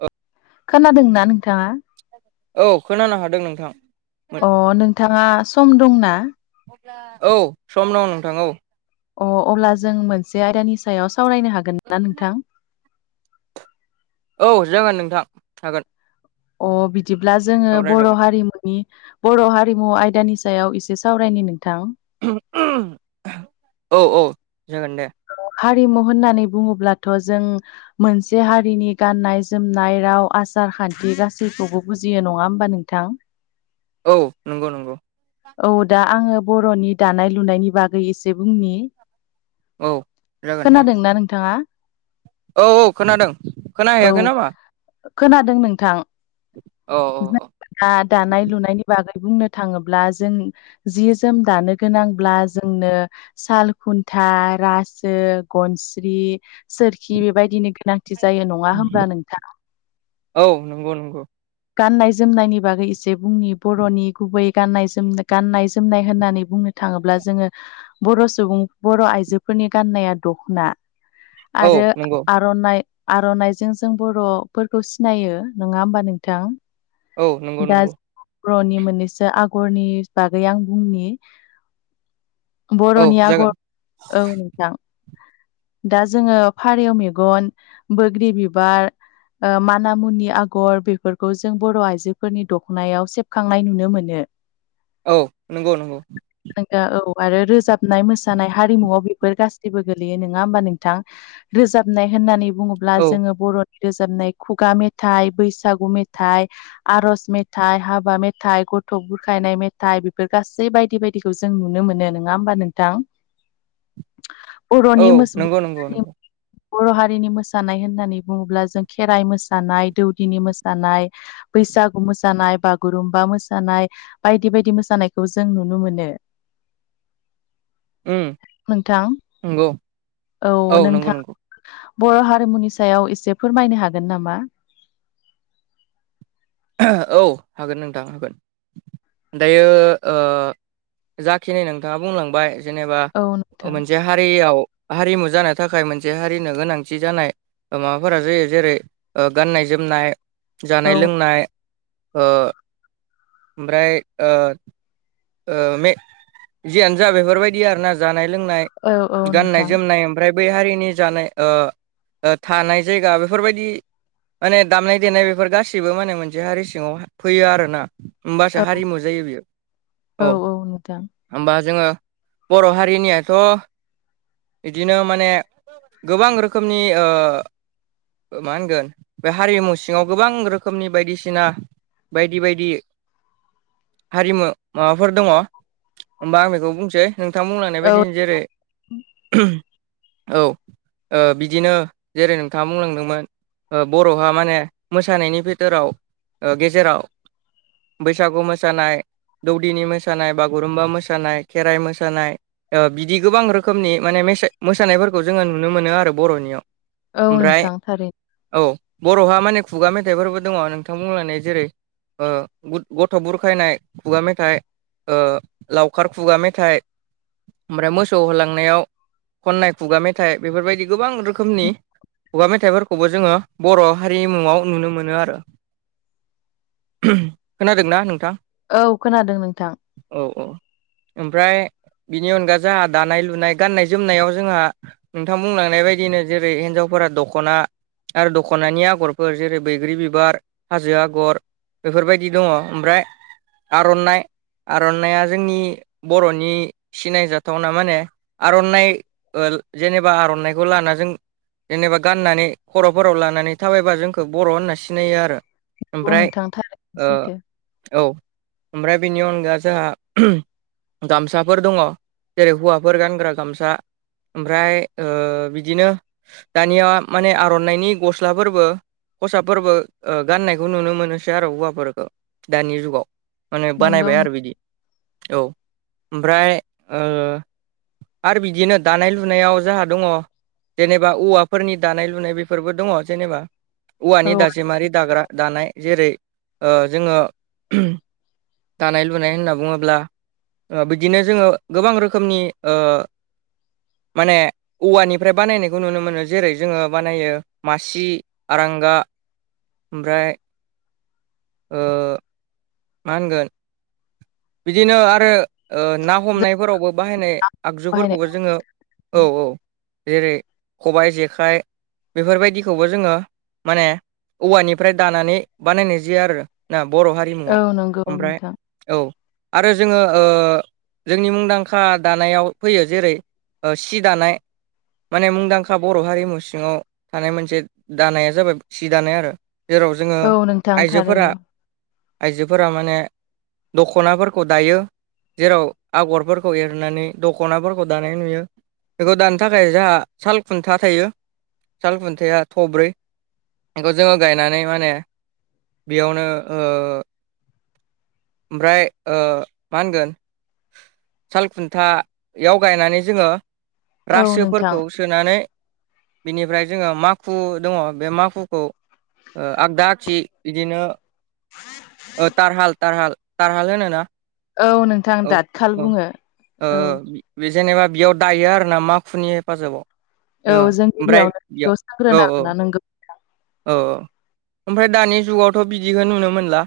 औ खोनादोंना नोंथाङा? औ खोनानो हादों नोंथां। अ नोंथाङा सम दंना? औ सम दं नोंथां औ। अ अब्ला जों मोनसे आयदानि सायाव सावरायनो हागोन ना नोंथां? औ जागोन नोंथां हागोन। अ बिदिब्ला जोङो औ बर' रायलायगोन हारिमु नि बर' हारिमु आयदानि सायाव एसे सावरायनि नोंथां। [inaudible] औ औ जागोन दे। औ हारिमु होननानै बुङोब्लाथ' जों मोनसे हारिनि गाननाय-जोमनाय, राव, आसार-खान्थि गासैखौबो बुजियो नङा होमबा नोंथां। औ नंगौ नंगौ। औ दा आङो बर'नि दानाय लुनायनि बागै एसे बुंनि। औ जागोन दे खोनादोंना नोंथाङा? औ औ खोनादों औ खोनाहैयाखै ना मा? खोनादों नोंथां। औ औ औ ना दानाय लुनायनि बागै बुंनो थाङो ब्ला जों जि जोम दानो गोनांब्ला जोंनो साल खुन्था रासो गनस्रि सोरखि बेबायदिनो गोनांथि जायो नङा होमब्ला नोंथाङा औ नंगौ नंगौ गाननाय जोमनायनि बागै एसे बुंनि बर'नि गुबै गाननाय जोम गाननाय जोमनाय होननानै बुंनो थाङोब्ला जोङो बर' सुबुं बर' आइजोफोरनि गाननाया दखना औ आरो नंगौ आर'नाइ आर'नाइजों जों बर'फोरखौ सिनायो नङा होनबा नों थां औ नंगौ दा नंगौ बर'नि मोननैसो आगरनि बागै आं बुंनि औ बर'नि जागोन आगर औ नोंथां दा जोङो फारौ मेगन बोग्रि बिबार ओ माना मुनि आगर बेफोरखौ जों बर' आइजोफोरनि दखनायाव सेबखांनाय नुनो मोनो। [inaudible] औ नंगौ नंगौ नोंगौ औ आरो रोजाबनाय मोसानाय हारिमुआव बेफोर गासैबो गोलैयो। नङा होमबा नोंथां रोजाबनाय होननानै बुङोब्ला औ जोङो बर' रोजाबनाय खुगा मेथाइ बैसागु मेथाइ आरज मेथाइ हाबा मेथाइ गथ' बुरखायनाय मेथाइ बेफोर गासै बायदि बायदि इखौ जों नुनो मोनो नङा ओमबा नोंथां औ बर'नि मोसौ [inaudible] नंगौ नंगौ नंगौ बर' हारिनि मोसानाय होननानै बुङोब्ला जों खेराइ मोसानाय दौदिनि मोसानाय बैसागु मोसानाय बागुरुमबा मोसानाय बायदि बायदि मोसानायखौ जों नुनो मोनो उम नोंथां नंगौ औ नंगौ नोंथां नंगौ बर' हारिमुनि सायाव एसे फोरमायनो हागोन नामा औ हागोन नोंथां हागोन दायो ओ जाखिनि नोंथाङा बुंलांबाय जेनेबा औ नोंथां मोनसे हारियाव हारिमु जानो थाखाय मोनसे हारिनो गोनांथि जानाय माबाफोरा जायो जेरै गाननाय जोमनाय जानाय औ लोंनाय ओ ओमफ्राय ओ ओ मे जियानो जा बेफोरबायदि आरोना जानाय लोंनाय औ औ गाननाय नोंथां जोमनाय ओमफ्राय बै हारिनि जानाय ओ थानाय जायगा बेफोरबायदि माने दामनाय देनाय बेफोर गासैबो माने मोनसे हारि सिङाव फैयो आरोना औ होमबासो हारिमु जायो बियो औ औ नोंथां होमबा जोङो बर' हारिनियाथ' इदिनो माने गोबां रोखोमनि ओ मा होनगोन बे हारिमु सिङाव गोबां रोखोमनि बायदिसिना बायदि बायदि हारिमु माबाफोर दङ ओमबा आं बेखौ बुंसै नोंथां बुंलानाय औ बायदिनो जेरै औ ओ बिदिनो जेरै नोंथाङा बुंलांदोंमोन बर'हा माने मोसानायनि बितराव ओ गेजेराव बैसागु मोसानाय दौदिनि मोसानाय बागुरुम्बा मोसानाय खेराइ मोसानाय ओ‌ बिदि गोबां रोखोमनि माने मोसानायफोरखौ जोङो नुनो मोनो आरो बर'नियाव औ ओमफ्राय नोंथां थारैनो औ बर'हा माने खुगा मेथाइफोरबो दङ नोंथां बुंलांनाय जेरै ओ गथ' बुरखायनाय खुगा मेथाइ लावखार खुगा मेथाइ ओमफ्राय मोसौ होलांनायाव खननाय खुगा मेथाइ बेफोरबायदि गोबां रोखोम रोखोमनि खुगा मेथाइफोरखौबो जोङो बर' हारिमुङाव नुनो मोनो आरो खोनादोंना नोंथां औ खोनादों नोंथां औ औ ओमफ्राय बिनि अनगा जोंहा दानाय लुनाय गान्नाय जोमनायाव जोंहा नोंथां बुंलांनाय बायदिनो जेरै हिन्जावफोरा दख'ना आरो दख'नानि आगरफोर जेरै बैग्रि बिबार हाजो आगर बेफोरबायदि दङ ओमफ्राय आर'नाइ आर'नाइया जोंनि बर'नि सिनायजाथावना माने आर'नाइ जेनेबा आर'नाइखौ लाना जों जेनेबा गाननानै खर'फोराव लानानै थाबायबा जोंखौ बर' होनना सिनायो आरो औ ओमफ्राय नोंथां थारैनो सैथो औ ओमफ्राय बेनि अनगा जोंहा गामसाफोर दङ जेरै हौवाफोर गानग्रा गामसा ओमफ्राय बिदिनो दानिया माने आर'नाइनि गस्लाफोरबो खसाबफोरबो गाननायखौ नुनो मोनोसै आरो हौवाफोरफोरखौ दानि जुगाव माने नंगौ बानायबाय आरो बिदि औ ओमफ्राय आरो बिदिनो दानाय लुनायाव जोंहा दङ जेनेबा औवाफोरनि दानाय लुनाय बेफोरबो दङ जेनेबा नोंथां औवानि औ दाजेमारि दाग्रा दानाय जेरै जोङो दानाय लुनाय होनना बुङोब्ला बिदिनो जोङो गोबां रोखोमनि माने औवानिफ्राय बानायनायखौ नुनो मोनो जेरै जोङो बानायो मासि आरांगा ओमफ्राय ओ मा होनगोन बिदिनो आरो ना जों हमनायफोरावबो बाहायनाय बाहायनाय आगजुफोरखौबो जोङो औ औ जेरै खबाइ जेखाइ बेफोरबायदिखौबो जोङो माने औवानिफ्राय दानानै बानायनाय जायो आरो ना बर' हारि औ नंगौ नोंथां औ आरो जोङो जोंनि मुंदांखा दानायाव फैयो जेरै औ सि दानाय माने मुंदांखा बर' हारिमु सिङाव थानाय मोनसे दानाया जाबाय सि दानाय आरो जेराव जोङो औ नोंथां आइजोफोरा थारैनो आइजोफोरा माने दख'नाफोरखौ दायो जेराव आगरफोरखौ एरनानै दख'नाफोरखौ दानाय नुयो बेखौ दानो थाखाय जोंहा साल खुन्था थायो साल खुन्थाया थब्रै बेखौ जोङो गायनानै माने बेयावनो ओ ओमफ्राय ओ मा होनगोन सालखुन्थायाव गायनानै जोङो औ नोंथां रासोफोरखौ सोनानै बेनिफ्राय जोङो माखु दङ बे माखुखौ आगदा आगसि बिदिनो तारहाल तारहाल तारहाल होनो ना औ नोंथां दाथ खाल बुङो ओ औ बे जेनेबा बेयाव दायो आरो ना माखुनि हेफाजाबाव औ जों ओमफ्राय गिबियावनो बेखौ याव औ सांग्रोना औ लानांगौ औ ओमफ्राय दानि जुगावथ' बिदिखौ नुनो मोनला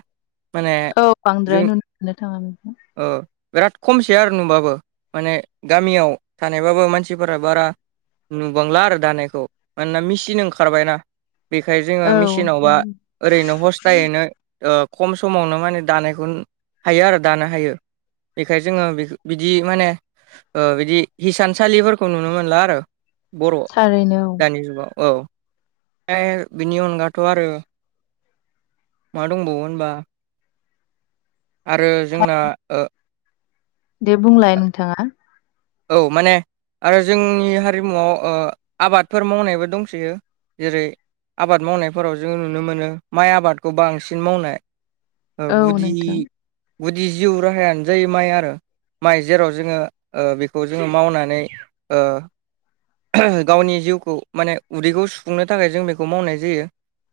माने औ बांद्राय नुनो मोननो थाङा अ बिराद खमसै आरो नुबाबो माने गामियाव थानायबाबो मानसिफोरा बारा नुबांला आरो दानायखौ मानोना मेचिन ओंखारबायनाा बेखायनो जोङो औ मेचिनावबा ओरैनो हस्थायैनो ओ खम समावनो माने दानायखौ हायो आरो दानो हायो बेखाय जोङो बिदि माने औ बिदि हिसानसालिफोरखौ नुनो मोनला आरो बर' थारैनो औ दानि जुगाव औ ओमफ्राय बिनि अनगाथ आरो मा दंबावो होनबा आरो जोंना दे बुंलाय नोंथाङा औ माने आरो जोंनि हारिमुआव ओ आबादफोर मावनायबो दंसैयो जेरै आबाद मावनायफोराव जों नुनो मोनो माइ आबादखौ बांसिन मावनाय औ गुदिनि नोंथां गुदि जिउ राहायानो जायो माइ आरो माइ जेराव जोङो ओ बेखौ खौ जोङो मावनानै ओ गावनि जिउखौ माने उदैखौ सुफुंनो थाखाय जों बेखौ मावनाय जायो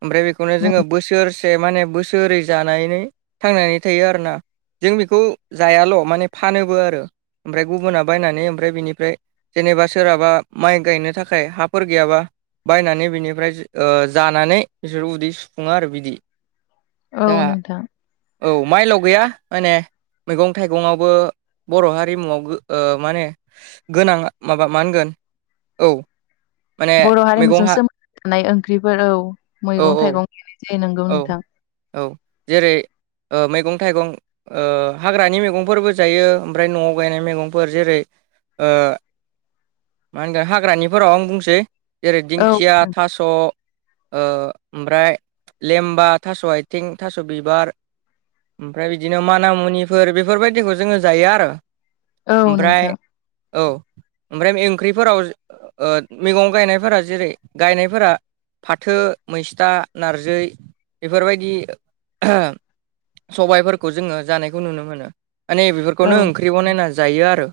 ओमफ्राय बेखौनो जोङो बोसोरसे माने बोसोरै जानानै थांनानै थायो आरोना जों बेखौ जायाल माने फानोबो आरो ओमफ्राय गुबुना बायनानै ओमफ्राय बिनिफ्राय जेनेबा सोरहाबा माइ गायनो थाखाय हाफोर गैयाबा बायनानै बिनिफ्राय ओ जानानै बिसोर उदै सुफुङो आरो बिदि औ दा नोंथां औ माइल गैया माने मैगं थाइगंआवबो बर' हारिमुवाव ओ माने गोनां माबा मा होनगोन औ माने बर' मैगं हारिमुजों हा सोमोन्दो थानाय ओंख्रिफोर औ औ मैगं औ थाइगं गायनाय जायो नंगौ औ नोंथां औ जेरै ओ मैगं थाइगं ओ हाग्रानि मैगंफोरबो जायो ओमफ्राय न'आव गायनाय मैगंफोर जेरै ओ मा होनगोन हाग्रानिफोराव आं बुंसै जेरै औ दिंखिया थास ओ ओमफ्राय लेमबा थास आथिं थास बिबार ओमफ्राय बिदिनो मानामुनिफोर बेफोरबायदिखौ जोङो जायो आरो औ ओमफ्राय नोंथां औ ओमफ्राय ओंख्रिफोराव ओ मैगं गायनायफोरा जेरै गायनायफोरा फाथो मैसथा नारजै बेफोरबायदि सबायफोरखौ जोङो जानायखौ नुनो मोनो माने औ बेफोरखौनो ओंख्रिखौनो ओंख्रि बनायना जायो आरो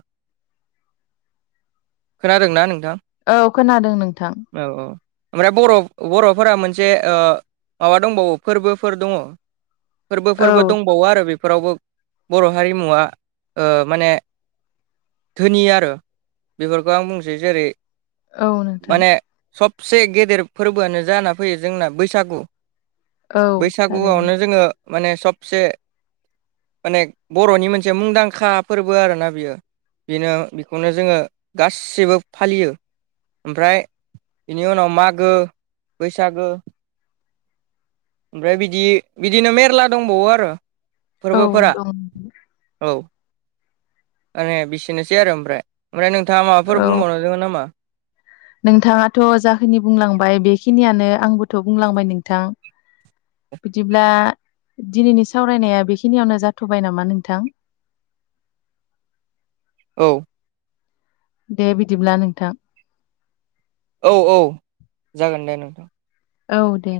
खोनादोंना नोंथां औ खोनादों नोंथां औ औ ओमफ्राय बर' बर'फोरा मोनसे ओ माबा दंबावो फोरबोफोर दङ औ फोरबोफोरबो दंबावो आरो बे फोरावबो बर' हारिमुवा माने धोनि आरो बेफोरखौ आं बुंसै जेरै औ नोंथां माने सबसे गेदेर फोरबोआनो जाना फैयो जोंना बैसागु औ थारैनो बैसागुआवनो जोङो माने सबसे माने बर'नि मोनसे मुंदांखा फोरबो आरोना बियो बेनो बेखौनो जोङो गासिबो फालियो ओमफ्राय बेनि उनाव मागो बैसागो ओमफ्राय बिदि बिदिनो मेरला दंबावो आरो औ फोरबोफोरा दं औ माने बिसोरनोसै आरो ओमफ्राय ओमफ्राय नोंथाङा माबाफोर औ बुंबावनो दङो नामा नोंथाङाथ जाखिनि बुंलांबाय बेखिनियानो आंबोथ बुंलांबाय नोंथां बिदिब्ला दिनैनि सावरायनाया बेखिनियावनो जाथबाय नामा नोंथां औ दे बिदिब्ला नोंथां औ-औ जागोन दे नोंथां औ दे